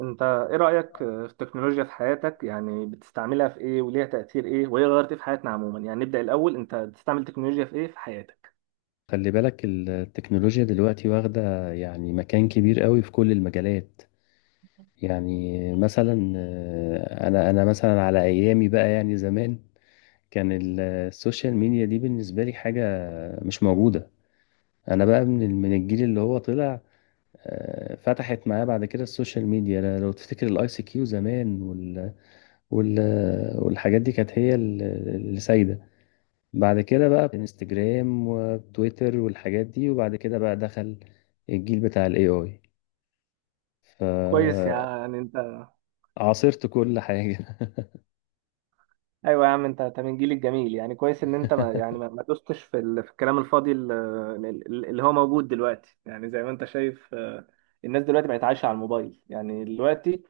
انت ايه رأيك في التكنولوجيا في حياتك؟ يعني بتستعملها في ايه وليها تأثير ايه وهي غيرت ايه في حياتنا عموما؟ يعني نبدأ الاول، انت بتستعمل تكنولوجيا في ايه في حياتك؟ خلي بالك، التكنولوجيا دلوقتي واخدة يعني مكان كبير قوي في كل المجالات. يعني مثلا انا مثلا على ايامي بقى يعني زمان، كان السوشيال ميديا دي بالنسبة لي حاجة مش موجودة. انا بقى من من الجيل اللي هو طلع. فتحت معاه بعد كده السوشيال ميديا. لو تفتكر الاي سي كيو زمان وال والحاجات دي كانت هي اللي سايدة. بعد كده بقى انستجرام وتويتر والحاجات دي، وبعد كده بقى دخل الجيل بتاع الاي اي، كويس. يعني انت فعاصرت كل حاجة. ايوه يا عم، انت من الجيل الجميل. يعني كويس ان انت ما يعني ما ما دوستش في في الكلام الفاضي اللي هو موجود دلوقتي. يعني زي ما انت شايف الناس دلوقتي بقت عايشة على الموبايل. يعني دلوقتي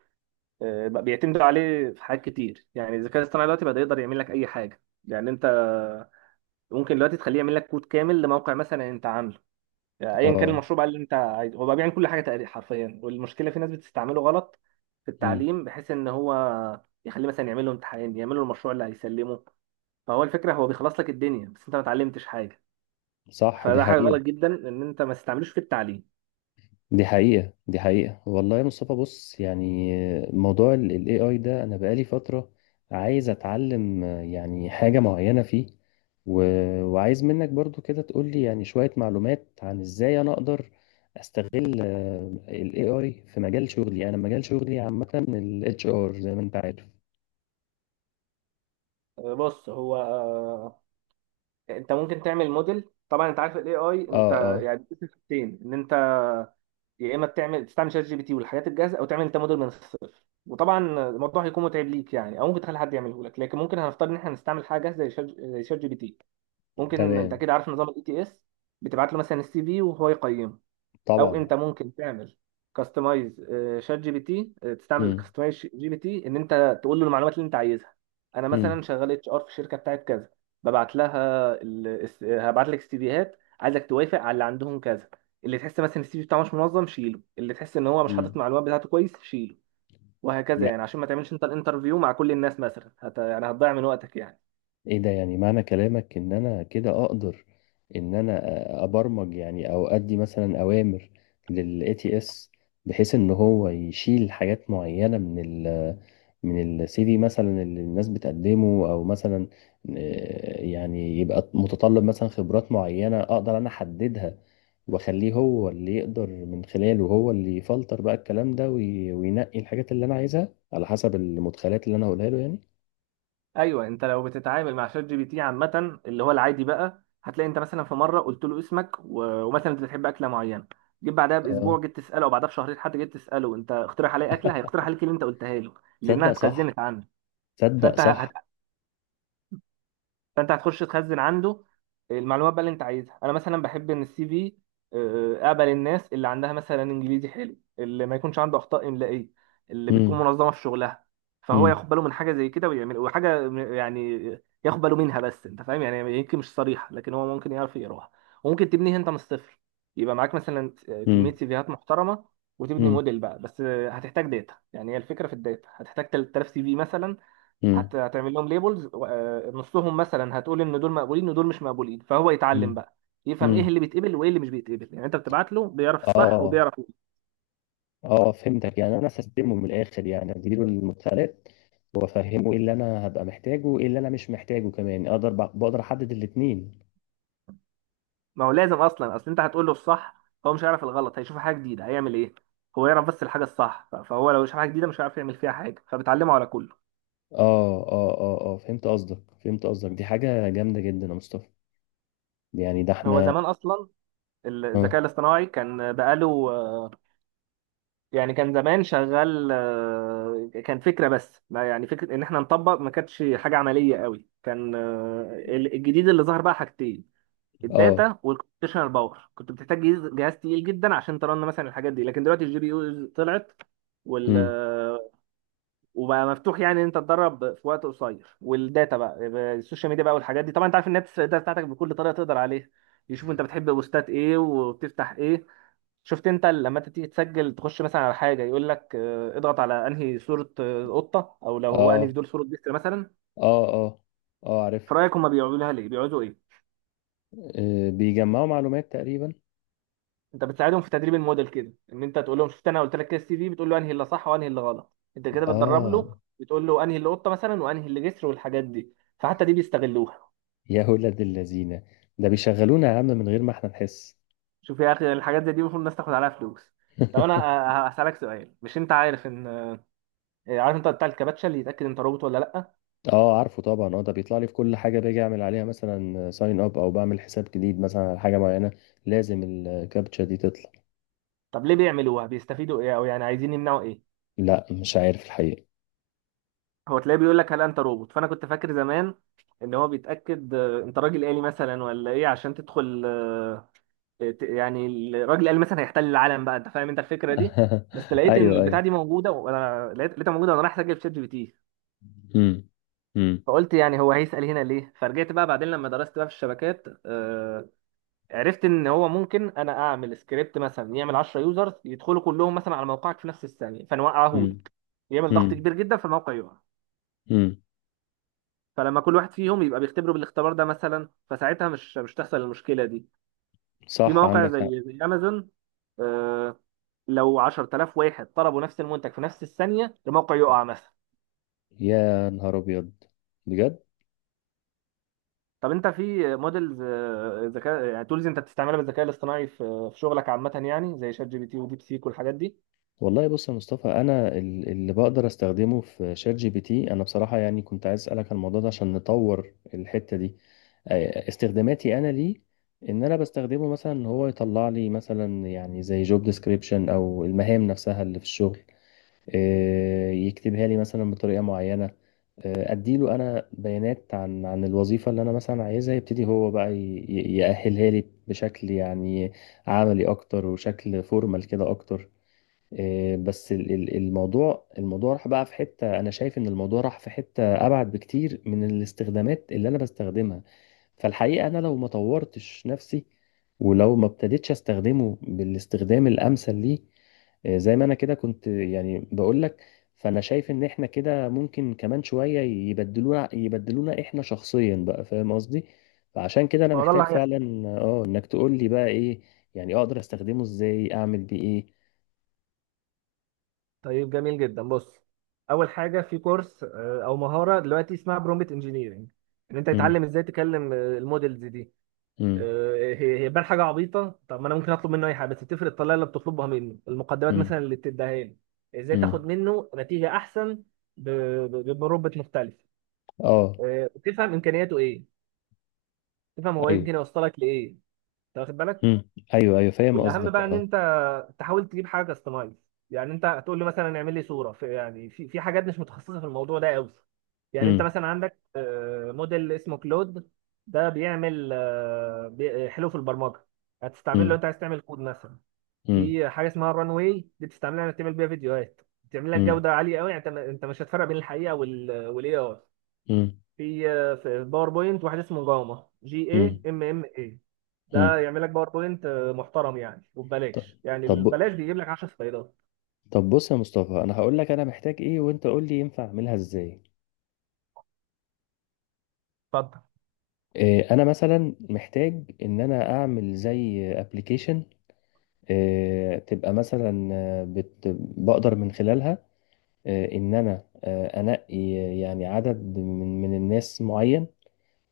بقى بيعتمدوا عليه في حاجات كتير. يعني الذكاء الاصطناعي دلوقتي بقى يقدر يعمل لك اي حاجة. يعني انت ممكن دلوقتي تخليه يعمل لك كود كامل لموقع مثلا انت عامله. يعني ايا كان اه. المشروع بقى اللي انت عايزه، هو بقى بيعمل كل حاجه تقريبا حرفيا. والمشكله في ناس بتستعمله غلط في مم. التعليم، بحيث ان هو يخليه مثلا يعمل له امتحان، يعمل له المشروع اللي هيسلمه. فهو الفكره هو بيخلص لك الدنيا بس انت ما اتعلمتش حاجه. صح، دي فده حاجه حقيقة. غلط جدا ان انت ما تستعملوش في التعليم. دي حقيقة. دي حقيقة والله يا مصطفى. بص، يعني موضوع ال AI ده، أنا بقالي فترة عايز أتعلم يعني حاجة معينة فيه، و... وعايز منك برضو كده تقولي يعني شوية معلومات عن إزاي أنا أقدر أستغل ال AI في مجال شغلي. أنا مجال شغلي عامة ال HR زي ما أنت عارف. بص، هو انت ممكن تعمل موديل. طبعا انت عارف الاي اي. انت آه، آه، يعني بتقسم حاجتين، ان انت يا اما بتعمل تستعمل شات جي بي تي والحاجات الجاهزه، او تعمل انت موديل من الصفر. وطبعا الموضوع هيكون متعب ليك يعني، او ممكن تخلي حد يعمله لك. لكن ممكن هنفترض ان احنا هنستعمل حاجه زي شات جي بي تي. ممكن. انت تمام. كده عارف نظام الاي تي اس؟ بتبعت له مثلا السي في وهو يقيمه. او طبعا. انت ممكن تعمل كاستمايز شات جي بي تي، تستعمل مم. كاستمايز جي بي تي ان انت تقول له المعلومات اللي انت عايزها. انا مم. مثلا شغال اتش ار في الشركه بتاعت كذا، ببعت لها ال... الس- آه، هبعت لك سيفيهات، عايزك توافق على اللي عندهم كذا. اللي تحس مثلا السي في بتاعه مش منظم، شيله. اللي تحس ان هو مش حاطط مم. المعلومات بتاعته كويس، شيله. وهكذا. يعني عشان ما تعملش انت الانترفيو مع كل الناس مثلا يعني هتضيع من وقتك يعني. ايه ده؟ يعني معنى كلامك ان انا كده اقدر ان انا ابرمج يعني، او ادي مثلا اوامر للاي تي اس بحيث ان هو يشيل حاجات معينه من ال من السي في مثلا اللي الناس بتقدمه، او مثلا يعني يبقى متطلب مثلا خبرات معينه اقدر انا احددها، واخليه هو اللي يقدر من خلاله، هو اللي يفلتر بقى الكلام ده وينقي الحاجات اللي انا عايزها على حسب المدخلات اللي انا هقولها له، يعني. ايوه. انت لو بتتعامل مع شات جي بي تي عامه، اللي هو العادي بقى، هتلاقي انت مثلا في مره قلت له اسمك ومثلا انت بتحب اكله معينه. جيت بعدها اه، باسبوع جيت تساله، او بعدها بشهرين حتى جيت تساله، انت اقترح عليا اكله، هيقترح عليك اللي انت قلتها له، لانها تصدق صح. اتخزنت عنه. تصدق فانت ه- صح. فانت هتخش تخزن عنده المعلومات بقى اللي انت عايزها. انا مثلا بحب ان السي في، اقبل الناس اللي عندها مثلا انجليزي حلو، اللي ما يكونش عنده اخطاء املائيه، اللي بتكون امم. منظمه في شغلها. فهو امم. ياخد باله من حاجه زي كده ويعمل وحاجه يعني ياخد باله منها. بس انت فاهم يعني، يمكن مش صريحه لكن هو ممكن يعرف يقراها. وممكن تبنيها انت من الصفر. يبقى معاك مثلا كميه امم. سيفيهات محترمه وتبني امم. موديل بقى، بس هتحتاج داتا. يعني هي الفكره في الداتا. هتحتاج 3,000 سي في مثلا. امم. هتعمل لهم ليبلز. نصهم مثلا هتقول ان دول مقبولين ودول مش مقبولين، فهو يتعلم امم. بقى يفهم ايه امم. اللي بيتقبل وايه اللي مش بيتقبل. يعني انت بتبعت له، بيعرف الصح اه، وبيعرف إيه. اه، فهمتك، يعني انا هستلمه من الاخر، يعني اديله المدخلات وافهمه ايه اللي انا هبقى محتاجه وايه اللي انا مش محتاجه، كمان اقدر بقدر احدد الاتنين. ما هو لازم اصلا. اصل انت هتقول له الصح، هو مش هيعرف الغلط. هيشوف حاجه جديده، هيعمل ايه؟ هو يعرف بس الحاجه الصح، فهو لو شاف حاجه جديده مش هيعرف يعمل فيها حاجه، فبتعلمه على كله. اه، اه، اه، اه، فهمت قصدك، فهمت قصدك، دي حاجة جامدة جدا يا مصطفى. يعني ده هو احنا. زمان اصلا اه، الذكاء الاصطناعي كان بقاله يعني كان زمان شغال، كان فكرة. بس ما يعني فكرة ان احنا نطبق، ما كانتش حاجة عملية قوي. كان الجديد اللي ظهر بقى حاجتين. اه، الداتا والكمبيوتيشنال باور. كنت بتحتاج جهاز جهاز تقيل جدا عشان ترن مثلا الحاجات دي. لكن دلوقتي الجي بي يو طلعت وال امم، آه، وبقى مفتوح يعني ان انت تدرب في وقت قصير. والداتا بقى السوشيال ميديا بقى والحاجات دي. طبعا انت عارف، الناس الداتا بتاعتك بكل طريقة تقدر عليها. يشوف انت بتحب بوستات ايه وبتفتح ايه. شفت انت لما انت تيجي تسجل تخش مثلا على حاجه، يقول لك اضغط على انهي صوره قطه، او لو هو انهي اه، في دول صوره بيست مثلا. اه، اه، اه، عارف. في رايك هم بيعملوا لها ليه؟ بيقعدوا ايه؟ بيجمعوا معلومات تقريبا. انت بتساعدهم في تدريب الموديل كده، ان انت تقول لهم. شفت، انا قلت لك كده السي في بتقول له انهي اللي صح وانهي اللي غلط. انت كده بتدرب اه، له، بتقول له انهي اللي قطه مثلا وانهي اللي جسر والحاجات دي. فحتى دي بيستغلوها. يا ولاد اللذينه، ده بيشغلونا يا عم من غير ما احنا نحس. شوف يا اخي، الحاجات زي دي المفروض الناس تاخد عليها فلوس. طب انا هسالك سؤال. مش انت عارف ان عارف انت بتاع الكباتشه اللي يتاكد انت روبوت ولا لا؟ اه، عارفه طبعا. اه، ده بيطلع لي في كل حاجه باجي اعمل عليها مثلا ساين اب، او بعمل حساب جديد مثلا على حاجه معينه لازم الكابتشا دي تطلع. طب ليه بيعملوها؟ بيستفيدوا ايه او يعني عايزين يمنعوا ايه؟ لا، مش عارف الحقيقه. هو تلاقيه بيقول لك هل انت روبوت، فانا كنت فاكر زمان ان هو بيتاكد انت راجل آلي مثلا ولا ايه، عشان تدخل يعني الراجل الآلي مثلا هيحتل العالم بقى، انت فاهم انت الفكره دي؟ بس لقيت ان ايوه، البتاع ايوه. دي موجوده، وانا لقيتها موجوده وانا رايح اسجل في شات جي بي تي. امم. امم. فقلت يعني هو هيسال هنا ليه. فرجعت بقى بعدين لما درست بقى في الشبكات، عرفت ان هو ممكن انا اعمل سكريبت مثلا يعمل 10 يوزرز يدخلوا كلهم مثلا على موقعك في نفس الثانيه فنوقعه لك. يعمل ضغط امم. كبير جدا فالموقع يقع. امم. فلما كل واحد فيهم يبقى بيختبره بالاختبار ده مثلا، فساعتها مش تحصل المشكلة دي. في صح، مواقع عندك حق. زي امازون، آه، لو 10,000 واحد طلبوا نفس المنتج في نفس الثانية الموقع يقع مثلا. يا نهار ابيض، بجد. طب انت في موديلز ذكاء يعني تولز انت بتستعملها بالذكاء الاصطناعي في شغلك عامة، يعني زي شات جي بي تي وديب سيك والحاجات دي؟ والله بص يا مصطفى، انا اللي بقدر استخدمه في شات جي بي تي، انا بصراحه يعني كنت عايز اسالك عن الموضوع ده عشان نطور الحته دي. استخداماتي انا ليه ان انا بستخدمه مثلا ان هو يطلع لي مثلا يعني زي جوب ديسكريبشن او المهام نفسها اللي في الشغل. يكتبها لي مثلا بطريقه معينه. اديله انا بيانات عن الوظيفه اللي انا مثلا عايزها، يبتدي هو بقى يأهلها لي بشكل يعني عملي اكتر، وشكل فورمال كده اكتر. إيه، بس الموضوع راح بقى في حتة، أنا شايف إن الموضوع راح في حتة أبعد بكتير من الاستخدامات اللي أنا بستخدمها. فالحقيقة أنا لو ما طورتش نفسي ولو ما ابتديتش أستخدمه بالاستخدام الأمثل ليه، إيه، زي ما أنا كده كنت يعني بقول لك، فأنا شايف إن إحنا كده ممكن كمان شوية يبدلونا، يبدلونا إحنا شخصيا بقى، فاهم قصدي؟ فعشان كده أنا ما هو ده محتاج اللي هيحصل. فعلا إنك تقول لي بقى إيه، يعني أقدر أستخدمه إزاي، أعمل بيه إيه؟ طيب جميل جدا. بص، اول حاجه في كورس او مهاره دلوقتي اسمها برومبت انجينيرنج، ان انت تتعلم ازاي تكلم المودلز دي. امم، هي بان حاجه عبيطه، طب ما انا ممكن اطلب منه اي حاجه. بس بتفرق الطريقه اللي بتطلبها منه، المقدمات امم، مثلا اللي بتديها لي، ازاي تاخد امم، منه نتيجه احسن ب- بمربط مختلف. اه، تفهم امكانياته ايه، تفهم هو ايوه، يمكن يوصلك لايه. انت واخد بالك؟ امم، ايوه، ايوه، فاهم والاهم قصدك. بقى ان اه. انت تحاول تجيب حاجه كاستمايز. يعني انت هتقول له مثلا اعمل لي صوره في، يعني في حاجات مش متخصصه في الموضوع ده قوي. يعني انت امم. مثلا عندك موديل اسمه كلود. ده بيعمل حلو في البرمجه. هتستعمله لو امم. انت عايز تعمل كود مثلا. امم. في حاجه اسمها الران واي، دي بتستعملها انك تعمل بيها فيديوهات بتعمل لك امم. جوده عاليه قوي. يعني انت مش هتفرق بين الحقيقه والاي اي. امم. في باوربوينت واحد اسمه جاما جي اي امم. ام ام اي. ده امم. يعمل لك باوربوينت محترم يعني ط- وببلاش. يعني طب، البلاش بيجيب لك 10 سلايدات. طب، بص يا مصطفى، انا هقول لك انا محتاج ايه وانت قول لي ينفع اعملها ازاي. اتفضل. إيه، انا مثلا محتاج ان انا اعمل زي ابلكيشن، إيه، تبقى مثلا آه، بت بقدر من خلالها ان انا انقي يعني عدد من الناس معين،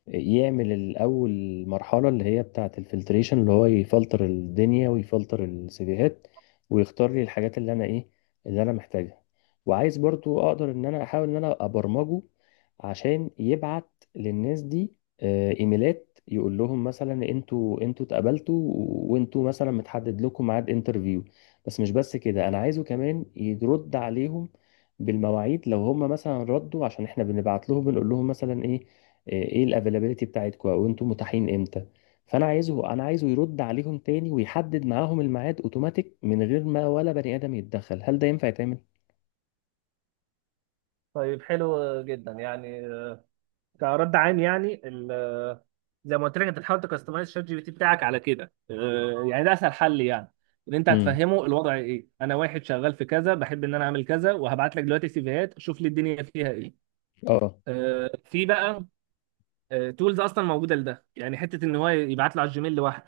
يعمل الأول مرحلة اللي هي بتاعة الفلتريشن، اللي هو يفلتر الدنيا ويفلتر السيفيهات ويختار لي الحاجات اللي أنا، إيه، اللي أنا محتاجها. وعايز برضو أقدر إن أنا أحاول إن أنا أبرمجه عشان يبعت للناس دي إيميلات، يقول لهم مثلا أنتوا اتقبلتوا، وأنتوا مثلا متحدد لكم ميعاد انترفيو. بس مش بس كده، أنا عايزه كمان يرد عليهم بالمواعيد لو هم مثلا ردوا، عشان احنا بنبعت لهم بنقول لهم مثلا ايه، ايه الافيلابيلتي بتاعتكم، او انتم متاحين امتى. فانا عايزه يرد عليهم تاني ويحدد معاهم الميعاد اوتوماتيك من غير ما ولا بني ادم يتدخل. هل ده ينفع يتعمل؟ طيب حلو جدا يعني، كرد عام يعني. زي ما قلت لك، انت تحاول تكستمايز شات جي بي تي بتاعك على كده. يعني ده اسهل حل يعني. ان انت امم، هتفهمه الوضع ايه. انا واحد شغال في كذا بحب ان انا اعمل كذا، وهبعت لك دلوقتي سيفيهات، شوف لي الدنيا فيها ايه. اه، في بقى تولز اصلا موجوده لده، يعني حته ان هو يبعت له على الجيميل لوحده.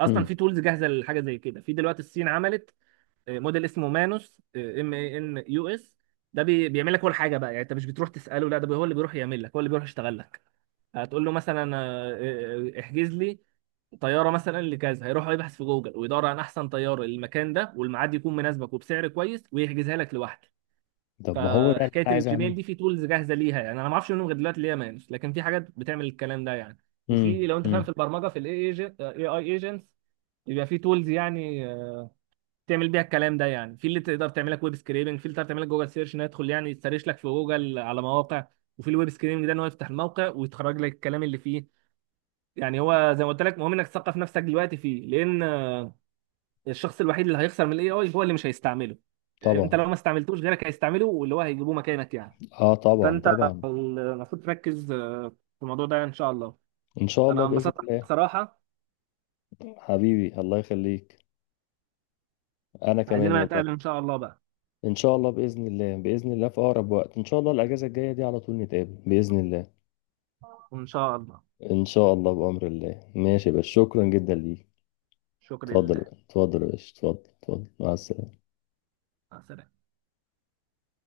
اصلا امم. في تولز جاهزه لحاجه زي كده. في دلوقتي، الصين عملت موديل اسمه مانوس ام اي ان يو اس. ده بيعمل لك كل حاجه بقى. يعني انت مش بتروح تساله، لا ده هو اللي بيروح يعمل لك، هو اللي بيروح يشتغل لك. هتقول له مثلا احجز لي طياره مثلا لكذا، هيروح يبحث في جوجل ويدور عن احسن طياره للمكان ده والميعاد يكون مناسبك وبسعر كويس ويحجزها لك لوحده. طب ما هو ده اللي فحكايه انا عايز اعمله. الجيميل دي، في تولز جاهزه ليها يعني. انا ما اعرفش منهم غير دلوقتي اللي هي مانوس، لكن في حاجات بتعمل الكلام ده يعني. وفي، امم. لو انت فاهم في امم. البرمجه، في الاي اي اي ايجنتس، يبقى في تولز يعني. تعمل بيها الكلام ده يعني، في اللي تقدر تعملك ويب سكريبنج، في اللي تقدر تعملك جوجل سيرش، انه يدخل يعني يسرش لك في جوجل على مواقع. وفي الويب سكريبنج ده، ان هو يفتح الموقع ويتخرج لك الكلام اللي فيه. يعني هو زي ما قلت لك، مهم انك تثقف نفسك دلوقتي فيه. لان الشخص الوحيد اللي هيخسر من الاي اي هو اللي مش هيستعمله. انت طبعا. لو ما استعملتوش غيرك هيستعمله، واللي هو هيجيبوه مكانك يعني. اه، طبعا، فانت طبعا. المفروض تركز في الموضوع ده ان شاء الله. ان شاء الله، انا باذن انبسطت الله. بصراحة. حبيبي، الله يخليك. انا كمان عايزين بقى نتقابل والله. ان شاء الله بقى. ان شاء الله، باذن الله، باذن الله في اقرب وقت ان شاء الله. الاجازه الجايه دي على طول نتقابل باذن الله. ان شاء الله. ان شاء الله، بامر الله. ماشي، بس شكرا جدا ليك. شكرا اتفضل، لله. اتفضل يا باشا، اتفضل، اتفضل، مع السلامة. مع السلامة.